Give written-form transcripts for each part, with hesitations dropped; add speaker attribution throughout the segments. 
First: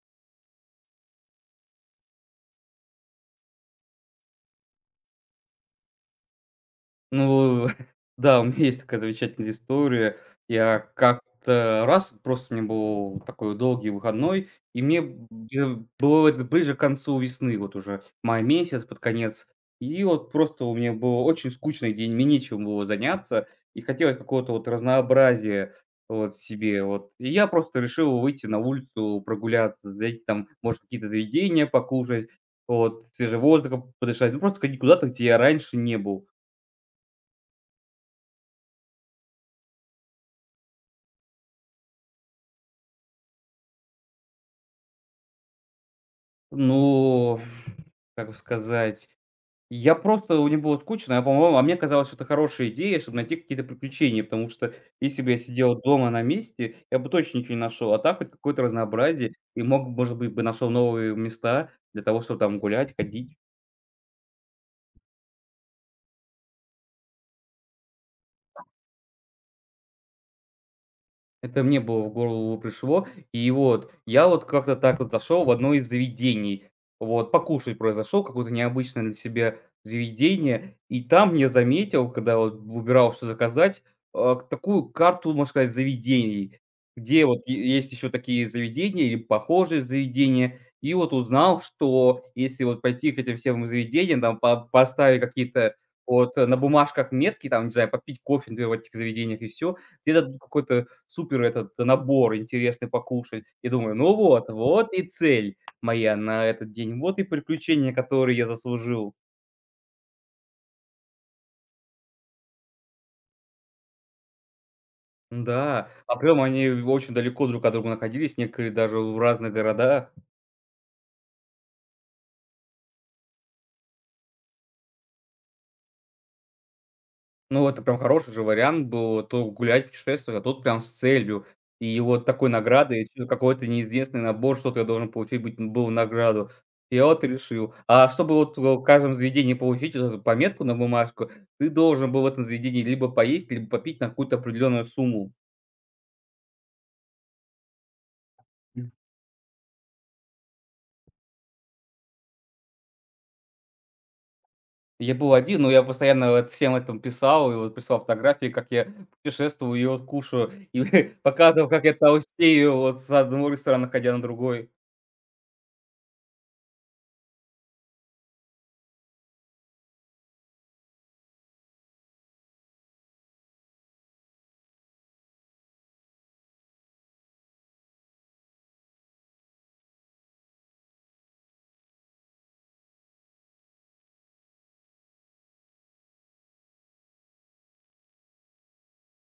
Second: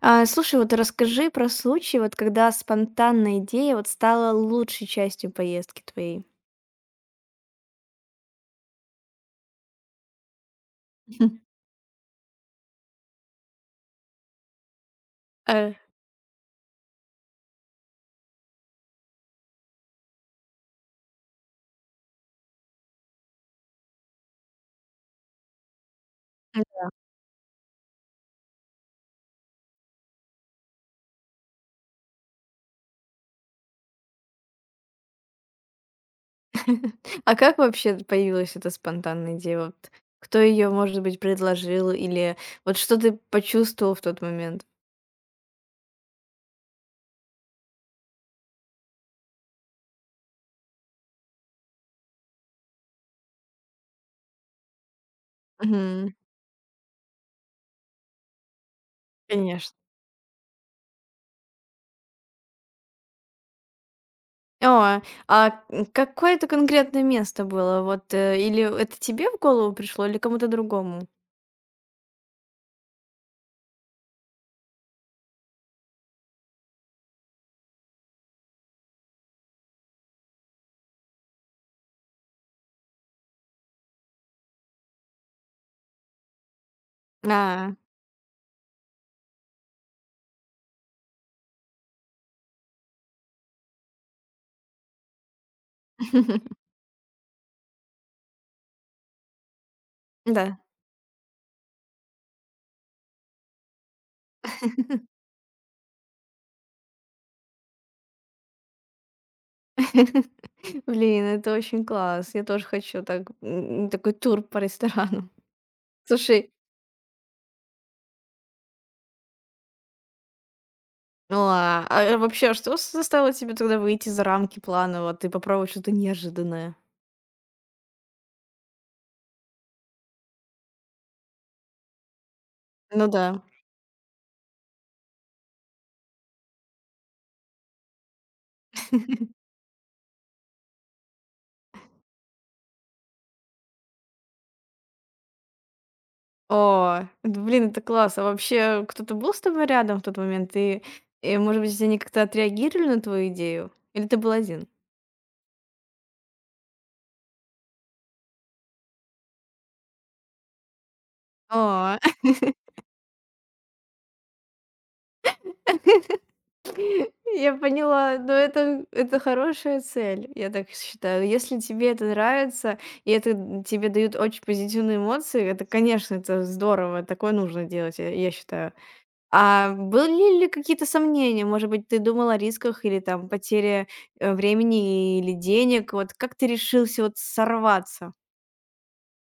Speaker 1: А, слушай, вот расскажи про случай, вот когда спонтанная идея вот стала лучшей частью поездки твоей.
Speaker 2: Ну да, у меня есть такая замечательная история. Я как-то раз, просто у меня был такой долгий выходной, и мне
Speaker 1: Э,
Speaker 2: б было это ближе к концу весны, вот уже май месяц, под конец. И вот просто у меня был очень скучный день, мне нечем было заняться, и хотелось какого-то вот разнообразия вот себе вот. И я просто решил выйти на улицу, прогуляться, зайти там, может, какие-то заведения покушать, вот, свежим воздухом подышать. Ну, просто ходить куда-то, где я раньше не был.
Speaker 1: А как вообще появилась эта спонтанная идея? Вот кто ее, может быть, предложил или вот что ты почувствовал в тот момент?
Speaker 2: Ну, как бы сказать, я просто у него было скучно, а по-моему, а мне казалось, что это хорошая идея, чтобы найти какие-то приключения, потому что если бы я сидел
Speaker 1: Мгм.
Speaker 2: дома на месте, я бы точно ничего не нашел, а так хоть какое-то разнообразие и
Speaker 1: Конечно.
Speaker 2: мог, может быть, бы нашел новые места для того, чтобы там гулять, ходить.
Speaker 1: О, какое это конкретное место было? Или это тебе в голову пришло, или кому-то другому?
Speaker 2: Это мне было в голову пришло. И вот я вот как-то так вот зашел в одно из заведений. Вот, покушать просто зашел, какое-то необычное для себя заведение. И там я заметил, когда вот выбирал, что заказать, такую карту, можно сказать, заведений, где вот
Speaker 1: А,
Speaker 2: есть еще такие заведения или похожие заведения. И вот узнал, что если вот пойти к этим всем заведениям, там поставить какие-то вот на бумажках метки, там, не знаю, попить кофе например, в этих заведениях и все, где-то
Speaker 1: да.
Speaker 2: какой-то супер этот набор интересный покушать. И думаю: "Ну вот, вот и цель моя на этот день, вот и приключения, которые я заслужил".
Speaker 1: Блин, это очень класс. Я тоже хочу так, такой тур по ресторану.
Speaker 2: Да, а прям
Speaker 1: Слушай,
Speaker 2: они очень далеко друг от друга находились, некоторые даже в разных городах.
Speaker 1: ну а вообще, что заставило тебя тогда выйти за рамки плана, вот, ты попробовать что-то неожиданное?
Speaker 2: Ну, это прям хороший же вариант был, а то гулять, путешествовать, а тут прям с целью. И вот такой
Speaker 1: Ну
Speaker 2: награды
Speaker 1: да.
Speaker 2: чё какой-то неизвестный набор, что-то я должен получить быть был награду. Я вот решил. А чтобы вот в каждом заведении получить вот эту пометку на бумажку, ты должен был в этом заведении либо поесть, либо попить на какую-то определенную сумму.
Speaker 1: О, это, блин, это класс. А вообще,
Speaker 2: Мгм.
Speaker 1: кто-то был с тобой рядом в тот момент? И может быть, они как-то отреагировали на твою идею? Или ты был один?
Speaker 2: Я был один, но я постоянно вот всем этом писал и вот присылал фотографии, как я путешествую и вот кушаю, и показывал, как я
Speaker 1: О,
Speaker 2: толстею вот с одной стороны ходя на другой.
Speaker 1: я поняла, но это хорошая цель, я так считаю. Если тебе это нравится, и это, тебе дают очень позитивные эмоции, это, конечно, это здорово, такое нужно делать, я считаю. А были ли какие-то сомнения? Может быть, ты думал о рисках или там потере, времени или денег? Вот как ты решился вот сорваться?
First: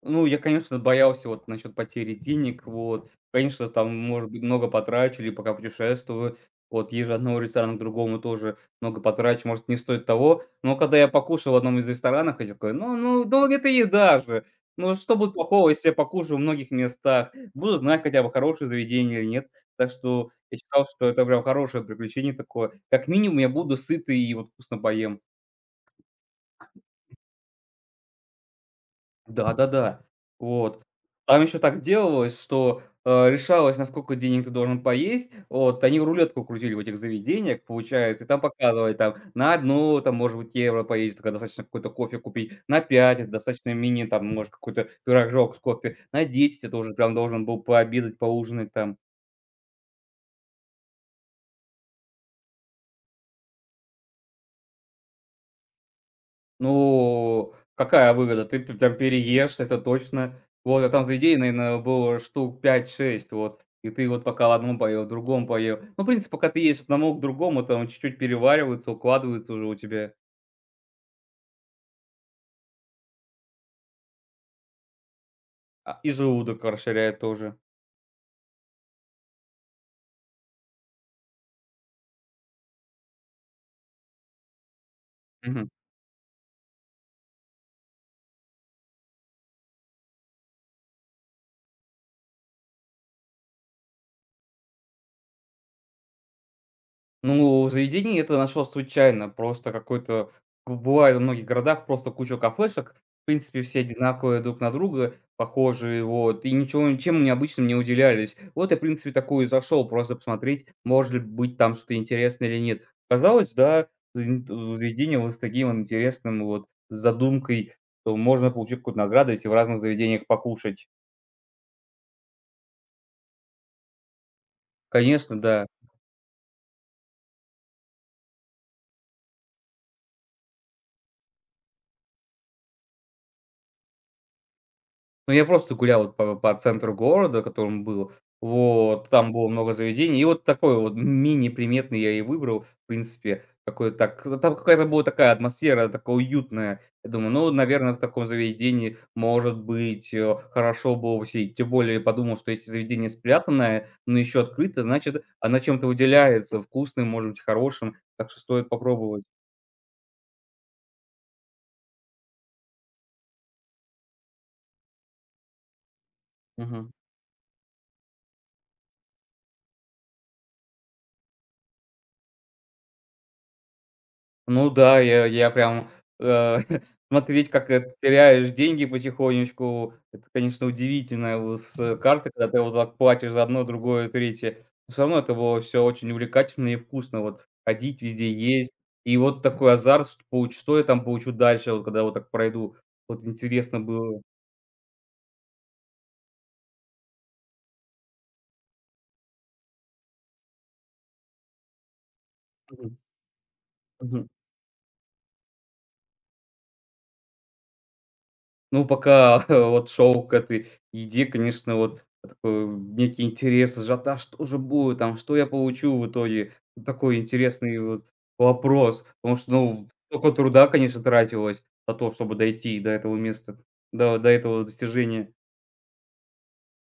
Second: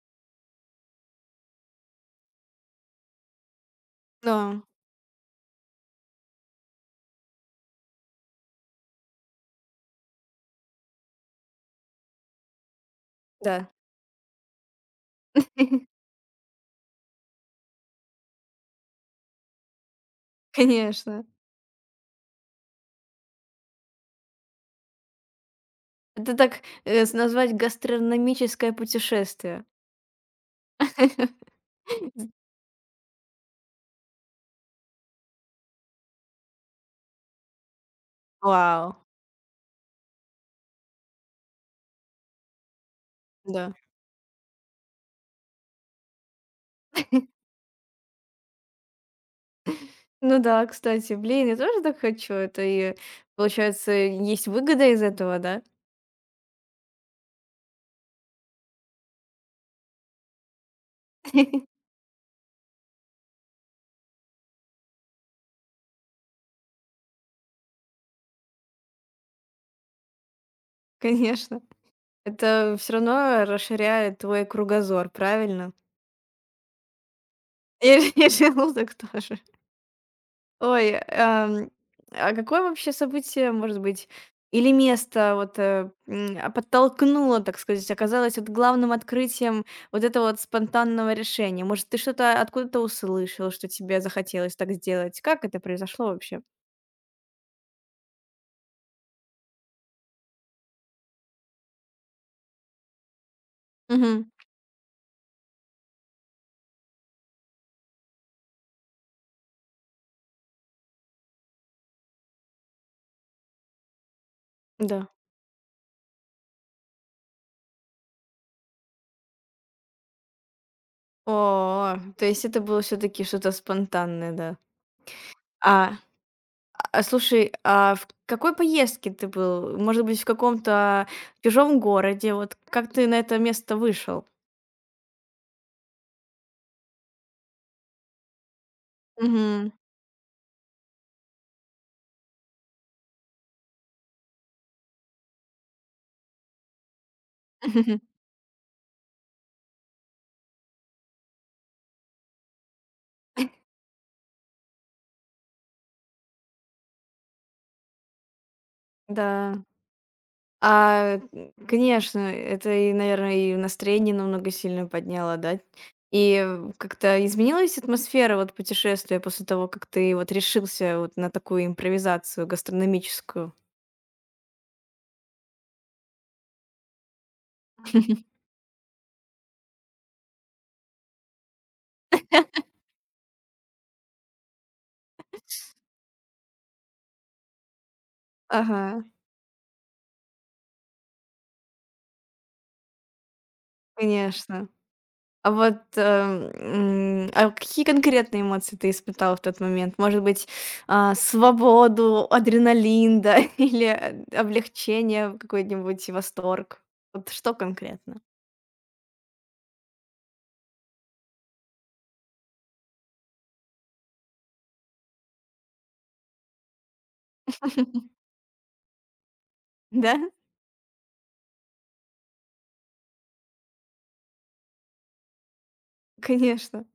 Speaker 2: Ну, я, конечно, боялся вот насчет потери денег, вот. Конечно, там, может быть,
Speaker 1: Да,
Speaker 2: много потрачу или пока путешествую. Вот, езжу от одного ресторана к другому тоже много потрачу, может, не стоит того. Но когда я покушал в одном из ресторанов, я такой, ну, ну, ну, это
Speaker 1: да,
Speaker 2: еда же. Ну, что будет плохого, если я покушаю в многих местах? Буду знать хотя бы, хорошее заведение или нет. Так что я считал, что
Speaker 1: конечно.
Speaker 2: это прям хорошее приключение такое. Как минимум, я буду сытый и вот вкусно поем.
Speaker 1: Это так, с назвать гастрономическое путешествие.
Speaker 2: Да-да-да. Вот. Там еще так делалось, что, решалось, на сколько денег ты должен поесть. Вот, они рулетку крутили в этих заведениях, получается, и там
Speaker 1: Вау,
Speaker 2: показывали, там, на одну там, может быть, евро поесть, тогда достаточно какой-то кофе купить, на 5, это
Speaker 1: да.
Speaker 2: достаточно мини, там, может, какой-то пирожок с кофе, на 10 это уже прям должен был пообедать, поужинать там.
Speaker 1: Ну да, кстати, блин, я тоже так хочу. Это и, получается, есть выгода из этого, да?
Speaker 2: Ну, какая выгода? Ты п там переешь, это точно. Вот, а там заведений, наверное, было штук пять-шесть, вот. И ты вот пока в одном поел, в другом поел. Ну, в принципе, пока ты едешь от одного к другому, там чуть-чуть перевариваются, укладываются уже у тебя,
Speaker 1: Конечно. Это все равно расширяет твой кругозор, правильно?
Speaker 2: и желудок расширяет тоже.
Speaker 1: И и желудок тоже. Ой, а какое вообще событие, может быть, или место вот подтолкнуло, так сказать, оказалось вот главным открытием вот этого вот спонтанного решения? Может, ты что-то откуда-то услышал, что тебе захотелось так сделать? Как это произошло вообще?
Speaker 2: Ну, заведение это нашел случайно. Просто какой-то б бывает во многих городах просто куча кафешек. В принципе, все
Speaker 1: Мгм.
Speaker 2: одинаковые друг на друга, похожие, вот, и ничего ничем необычным не уделялись. Вот я, в принципе, такую и зашел просто посмотреть, может ли быть там что-то интересное или нет. Казалось, да,
Speaker 1: Да.
Speaker 2: заведение вот с таким вот интересным вот задумкой, что можно получить какую-то награду, если в разных заведениях покушать.
Speaker 1: О, то есть это было все таки что-то спонтанное, да.
Speaker 2: Конечно, да.
Speaker 1: А, а слушай, а в какой поездке ты был? Может быть, в каком-то чужом городе? Вот как ты на это место вышел?
Speaker 2: Ну, я просто гулял вот по центру города, которым был. Вот, там было
Speaker 1: Мгм.
Speaker 2: много заведений. И вот такой вот мини-приметный я и выбрал, в принципе. Такой так ну, там какая-то была такая атмосфера, такая уютная. Я думаю, ну, наверное, в таком заведении, может быть, хорошо было бы сидеть. Тем более, подумал, что если заведение спрятанное, но еще открыто, значит, она чем-то выделяется: вкусным, может быть, хорошим. Так что стоит попробовать.
Speaker 1: Да. А, конечно, это и, наверное, и настроение намного сильно подняло, да? И
Speaker 2: Мгм.
Speaker 1: как-то изменилась атмосфера вот путешествия после того, как ты вот решился вот на такую импровизацию гастрономическую?
Speaker 2: Ну да, я прям, э, смотреть, как, теряешь деньги потихонечку. Это, конечно, удивительно, вот с карты, когда ты вот так платишь за одно, другое, третье. Но всё равно это было все очень увлекательно и вкусно. Вот ходить везде, есть.
Speaker 1: Ага,
Speaker 2: И вот такой азарт, что получ что я там получу дальше, вот когда вот так пройду. Вот интересно было.
Speaker 1: конечно. А вот, а какие конкретные эмоции ты испытал в тот момент? Может быть, а, свободу, адреналин, да, или
Speaker 2: Мгм.
Speaker 1: облегчение, какой-нибудь восторг? Вот что конкретно?
Speaker 2: Ну, пока вот шел к этой еде, конечно, вот такой некий интерес, ажиотаж, что же будет там, что я получу в итоге. Вот такой интересный вот вопрос, потому что, ну,
Speaker 1: Да?
Speaker 2: столько труда, конечно, тратилось на то, чтобы дойти до этого места, до этого достижения.
Speaker 1: Конечно.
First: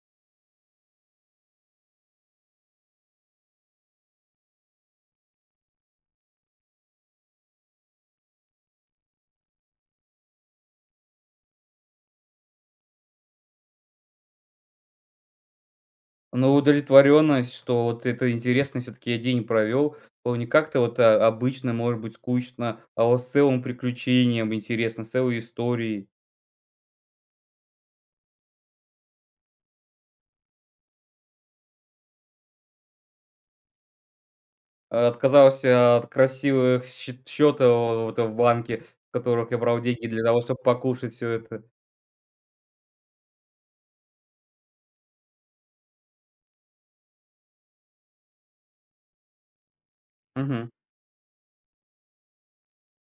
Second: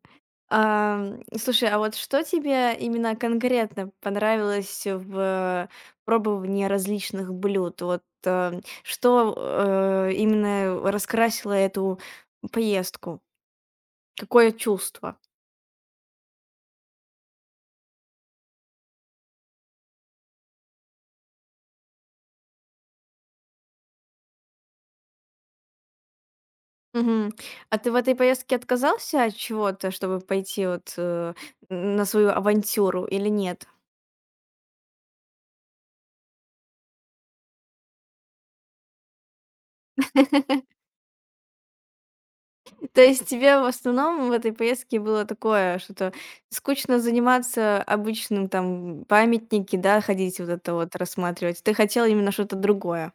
Speaker 1: Ам, слушай, а вот что тебе именно конкретно понравилось в пробовании различных блюд? Вот, именно раскрасило эту поездку? Какое чувство?
Speaker 2: Но удовлетворенность, что вот это интересно, все-таки я день провел, было не как-то вот обычно, может быть, скучно, а вот с целым приключением интересно, с целой историей.
Speaker 1: Мгм. А ты в этой поездке отказался от чего-то, чтобы пойти вот, на свою авантюру или нет?
Speaker 2: Отказался от красивых щи счёта в банке, в которых я брал деньги для того, чтобы покушать все это.
Speaker 1: То есть тебе в основном в этой поездке было такое, что-то скучно заниматься обычным, там, памятники, да, ходить вот
Speaker 2: Мгм.
Speaker 1: это вот рассматривать. Ты хотела именно что-то другое.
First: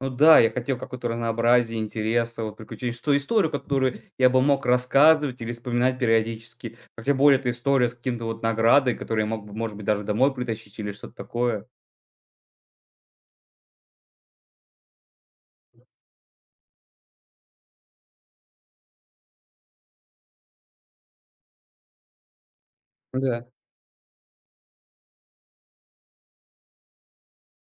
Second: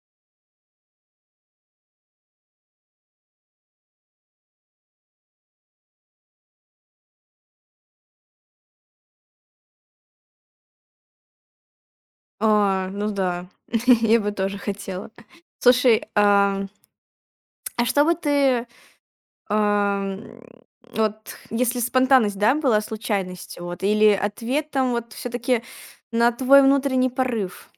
Speaker 2: Ну да, я хотел какое-то разнообразие, интереса, вот приключений, что историю, которую я бы мог рассказывать или вспоминать периодически. А тем более это история с каким-то вот наградой, которую я мог бы, может быть, даже домой притащить или что-то такое.
Speaker 1: А, ну да, я бы тоже хотела. Слушай, а что бы ты Ам, вот если спонтанность, да, была
Speaker 2: Да.
Speaker 1: случайностью, вот, или ответом вот все таки на твой внутренний порыв?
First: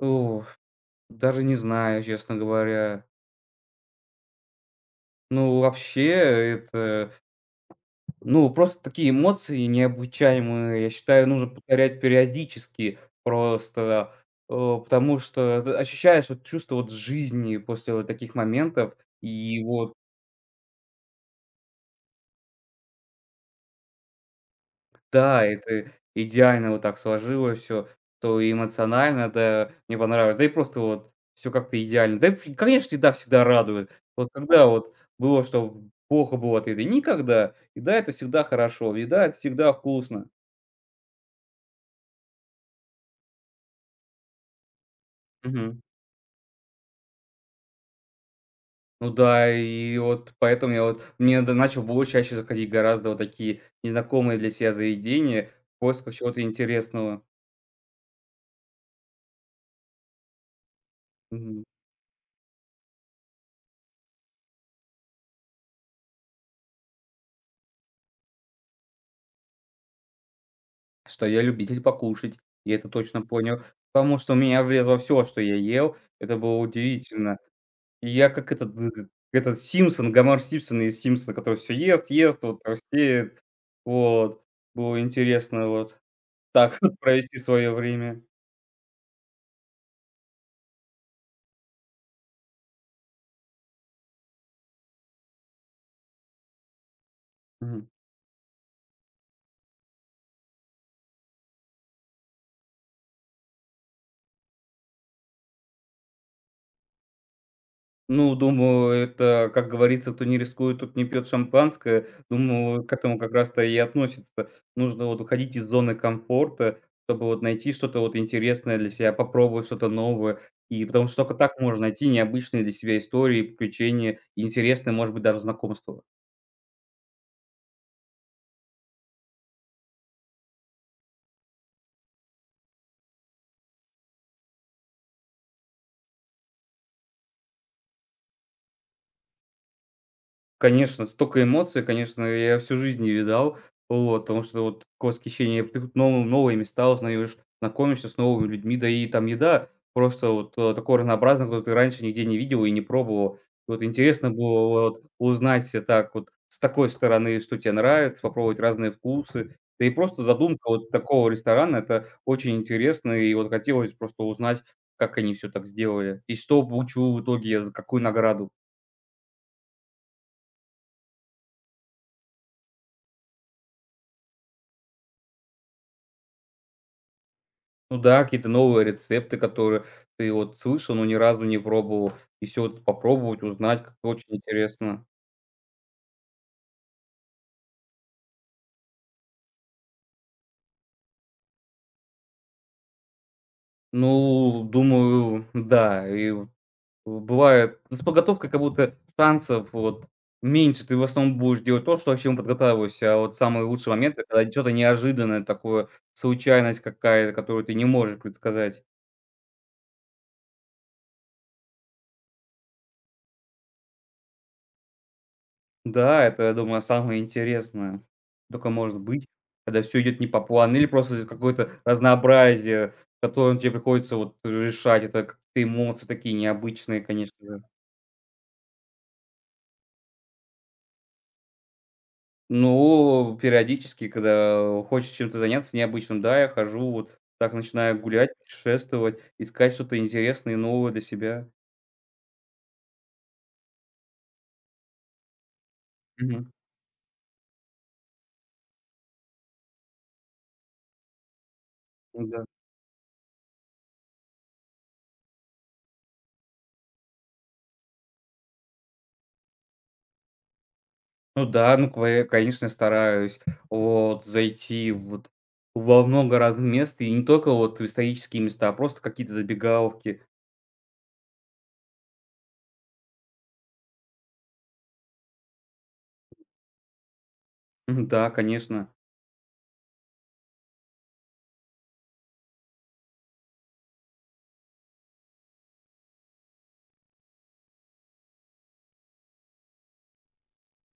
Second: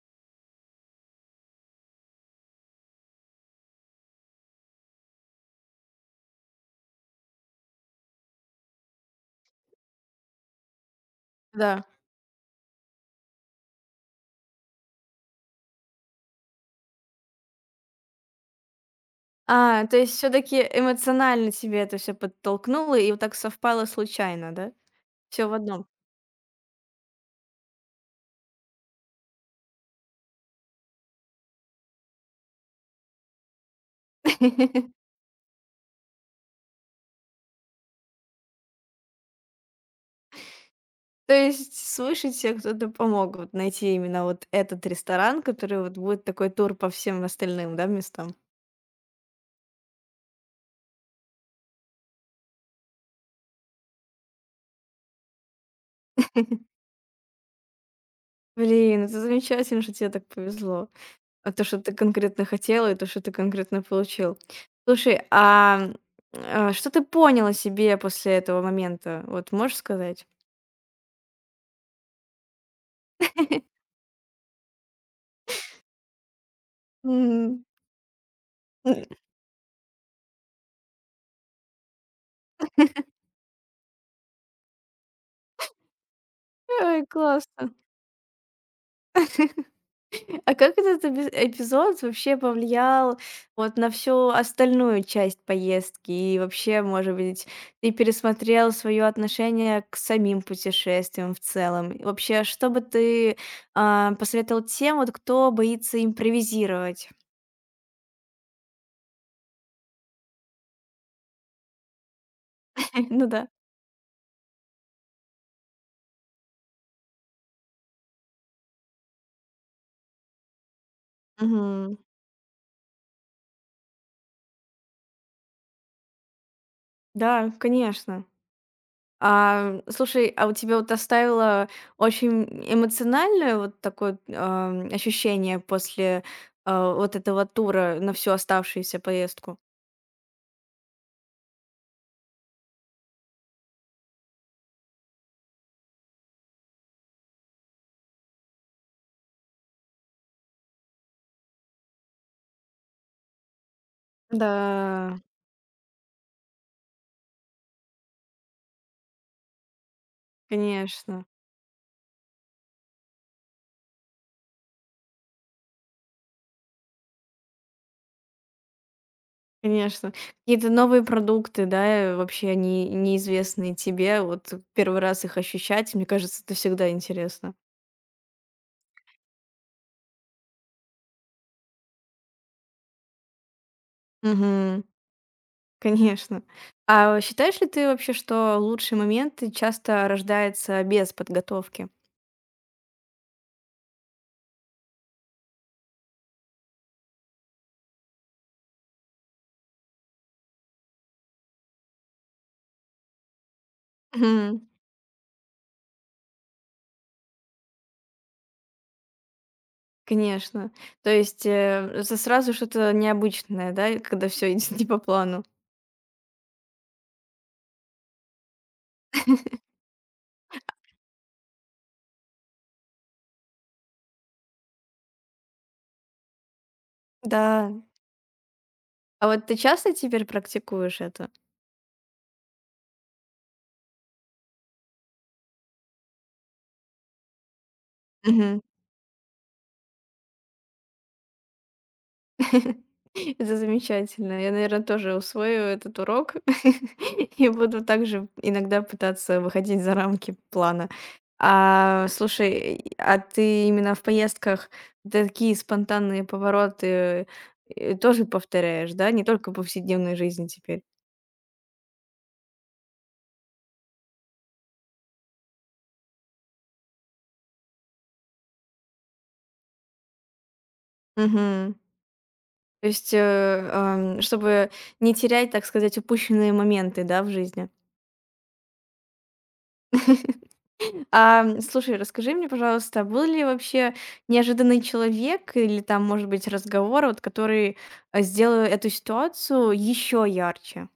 Speaker 2: Ух, даже не знаю, честно говоря. Ну, вообще, просто такие эмоции необучаемые, я считаю, нужно
Speaker 1: Да.
Speaker 2: повторять периодически просто, потому что т ощущаешь вот чувство вот жизни после вот таких моментов. И
Speaker 1: А,
Speaker 2: вот
Speaker 1: то есть все таки эмоционально тебе это все подтолкнуло, и вот так совпало случайно, да?
Speaker 2: да,
Speaker 1: Все в одном.
Speaker 2: это идеально вот так сложилось все то и эмоционально, да, мне понравилось, да и просто вот все как-то идеально. Да и вообще, конечно, еда всегда радует. Вот когда вот было, что плохо было от еды? Никогда. Еда- это всегда хорошо, еда- это всегда вкусно.
Speaker 1: То есть свыше те кто-то помог вот найти именно вот этот ресторан, который
Speaker 2: Мгм.
Speaker 1: вот будет такой тур по всем остальным, да, местам?
Speaker 2: Ну да, и вот поэтому я вот мне да начал больше чаще заходить гораздо вот такие незнакомые для себя заведения в поисках чего-то интересного.
Speaker 1: Блин, это замечательно, что тебе так повезло. А то,
Speaker 2: Мгм.
Speaker 1: что ты конкретно хотел, и то, что ты конкретно получил. Слушай, что ты понял о себе после этого момента? Вот можешь сказать?
Speaker 2: Что я любитель покушать, я это точно понял, потому что у меня влезло все, что я ел. Это было удивительно.
Speaker 1: Мгм.
Speaker 2: И я как этот г г этот Симпсон, Гомер Симпсон из "Симпсонов", который все ест, ест, вот толстеет. Вот. Было интересно вот так
Speaker 1: Ой,
Speaker 2: провести
Speaker 1: классно.
Speaker 2: свое время.
Speaker 1: А как этот эпизод вообще повлиял вот на всю остальную часть поездки? И вообще, может быть,
Speaker 2: Мгм.
Speaker 1: ты пересмотрел свое отношение к самим путешествиям в целом? И вообще, что бы ты посоветовал тем, вот кто боится импровизировать?
Speaker 2: Ну, думаю, это, как говорится, кто не рискует, тот не пьет шампанское. Думаю, к этому
Speaker 1: Ну
Speaker 2: как раз-то и относится. Нужно вот уходить из зоны комфорта, чтобы вот найти что-то вот интересное для себя, попробовать что-то новое. И потому что только так можно
Speaker 1: да.
Speaker 2: найти необычные для себя истории, приключения, и интересные, может быть, даже знакомства.
Speaker 1: Да, конечно. А, слушай, а у тебя вот оставило очень эмоциональное вот такое ощущение после вот этого тура на всю оставшуюся поездку?
Speaker 2: Конечно, столько эмоций, конечно, я всю жизнь не видал. Вот, потому что вот такое восхищение, ты тут новые, новые места узнаешь, знакомишься с новыми людьми, да и там еда просто вот такое разнообразное, которое ты раньше нигде не видел и не пробовал. Вот интересно
Speaker 1: Да,
Speaker 2: было вот узнать так вот с такой стороны, что тебе нравится, попробовать разные вкусы. Да и просто задумка вот
Speaker 1: конечно,
Speaker 2: такого ресторана, это очень интересно, и вот хотелось просто узнать, как они все так сделали, и что получу в итоге, я за какую награду.
Speaker 1: конечно. Какие-то новые продукты, да, вообще они неизвестные тебе, вот первый раз их ощущать, мне кажется, это всегда интересно.
Speaker 2: Ну да, какие-то новые рецепты, которые ты вот слышал, но ни разу не пробовал. И все вот попробовать, узнать как очень
Speaker 1: Угу,
Speaker 2: интересно.
Speaker 1: конечно. А считаешь ли ты вообще, что лучшие моменты часто рождаются без подготовки?
Speaker 2: Ну, думаю, да. И вот бывает с подготовкой как будто шансов вот меньше. Ты в основном будешь делать то, что к чему подготавливаешься. А вот самые лучшие моменты, когда
Speaker 1: Мгм.
Speaker 2: что то неожиданное такое, случайность какая-то, которую ты не можешь предсказать.
Speaker 1: Конечно. То есть, это сразу что-то необычное, да, и когда все идет не по плану.
Speaker 2: Да, это, я думаю, самое интересное, только может быть, когда все идет не по плану или просто из-за какое-то разнообразие, которое тебе приходится вот решать. Это как-то эмоции такие необычные, конечно же.
Speaker 1: Да. А вот ты часто теперь практикуешь это?
Speaker 2: Ну, периодически, когда хочешь чем-то заняться необычным, да, я хожу, вот так начинаю гулять,
Speaker 1: Мгм.
Speaker 2: путешествовать, искать что-то интересное и новое для себя.
Speaker 1: Это замечательно. Я, наверное, тоже усвою этот урок
Speaker 2: Мгм.
Speaker 1: и буду также иногда пытаться выходить за рамки плана. А,
Speaker 2: Да.
Speaker 1: слушай, а ты именно в поездках такие спонтанные повороты, тоже повторяешь, да? Не только в повседневной жизни теперь?
Speaker 2: Ну да, ну квэ конечно, стараюсь вот зайти вот во много разных мест, и не только вот в исторические места, а просто какие-то забегаловки.
Speaker 1: Мгм. То есть, чтобы не терять, так сказать, упущенные моменты, да, в жизни.
Speaker 2: Мгм, да, конечно.
Speaker 1: А, слушай, расскажи мне, пожалуйста, был ли вообще неожиданный человек или там, может быть, разговор, вот который, сделал эту ситуацию еще ярче?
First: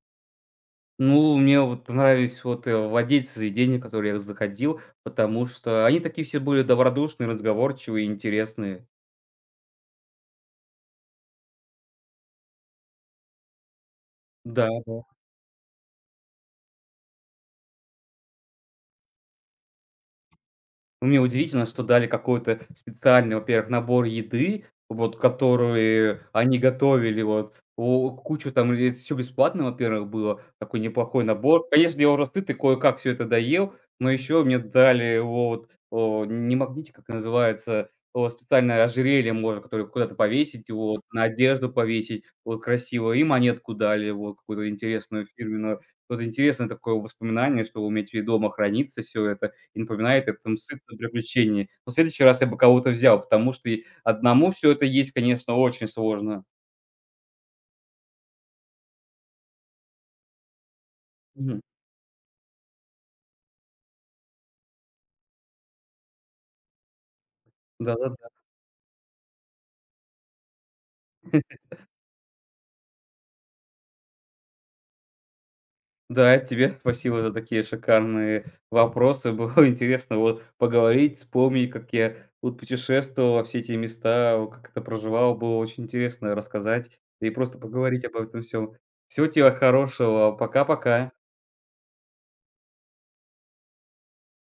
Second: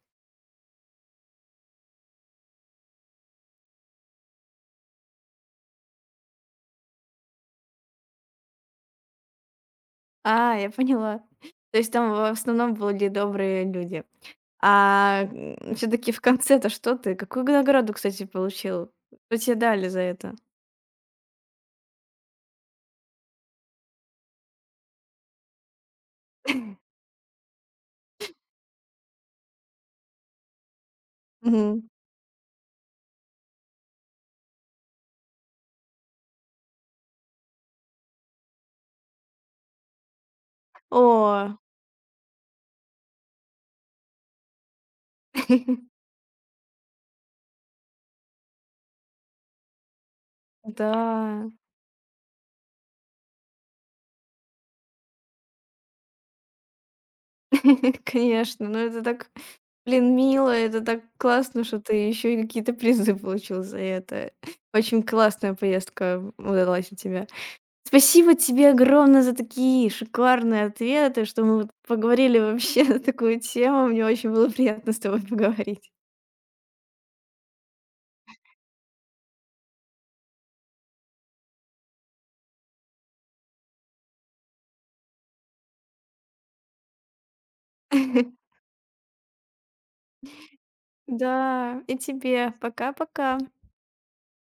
Speaker 2: Ну, мне вот понравились вот, владельцы заведений, в которые я заходил, потому что они такие все были добродушные, разговорчивые, интересные.
Speaker 1: А, я поняла. То есть там в основном были добрые люди.
Speaker 2: Да, да.
Speaker 1: А, все таки в конце-то что ты? Какую награду, кстати, получил? Что тебе дали за это?
Speaker 2: Ну, мне удивительно, что дали какой-то специальный, во-первых, набор еды, вот, который они готовили, вот, кучу там, и это всё бесплатно, во-первых, было, такой неплохой набор.
Speaker 1: Мгм.
Speaker 2: Конечно, я уже сыт и кое-как всё это доел, но еще мне дали вот, не магнитик, как называется, специальное ожерелье можно, которое куда-то повесить, вот, на
Speaker 1: О,
Speaker 2: одежду повесить, вот, красиво, и монетку дали, вот, какую-то интересную фирменную. Вот интересное такое воспоминание, что у меня теперь дома хранится всё это и напоминает о этом сытном
Speaker 1: да.
Speaker 2: приключении. Но в следующий раз я бы кого-то взял, потому что и одному все это есть, конечно, очень сложно.
Speaker 1: Конечно, но это так, блин, мило, это так
Speaker 2: Мгм.
Speaker 1: классно, что ты еще и какие-то призы получил за это. Очень классная поездка удалась у тебя.
Speaker 2: Да-да-да.
Speaker 1: Спасибо тебе огромное за такие шикарные ответы, что мы вот поговорили вообще на такую тему. Мне очень было приятно с тобой поговорить.
Speaker 2: Да, тебе спасибо за такие шикарные вопросы. Было интересно вот поговорить, вспомнить, как я вот путешествовал во все эти места, как это проживал. Было очень интересно рассказать и просто поговорить об этом всем. Всего тебе хорошего. Пока-пока.
Speaker 1: Да, и тебе. Пока-пока.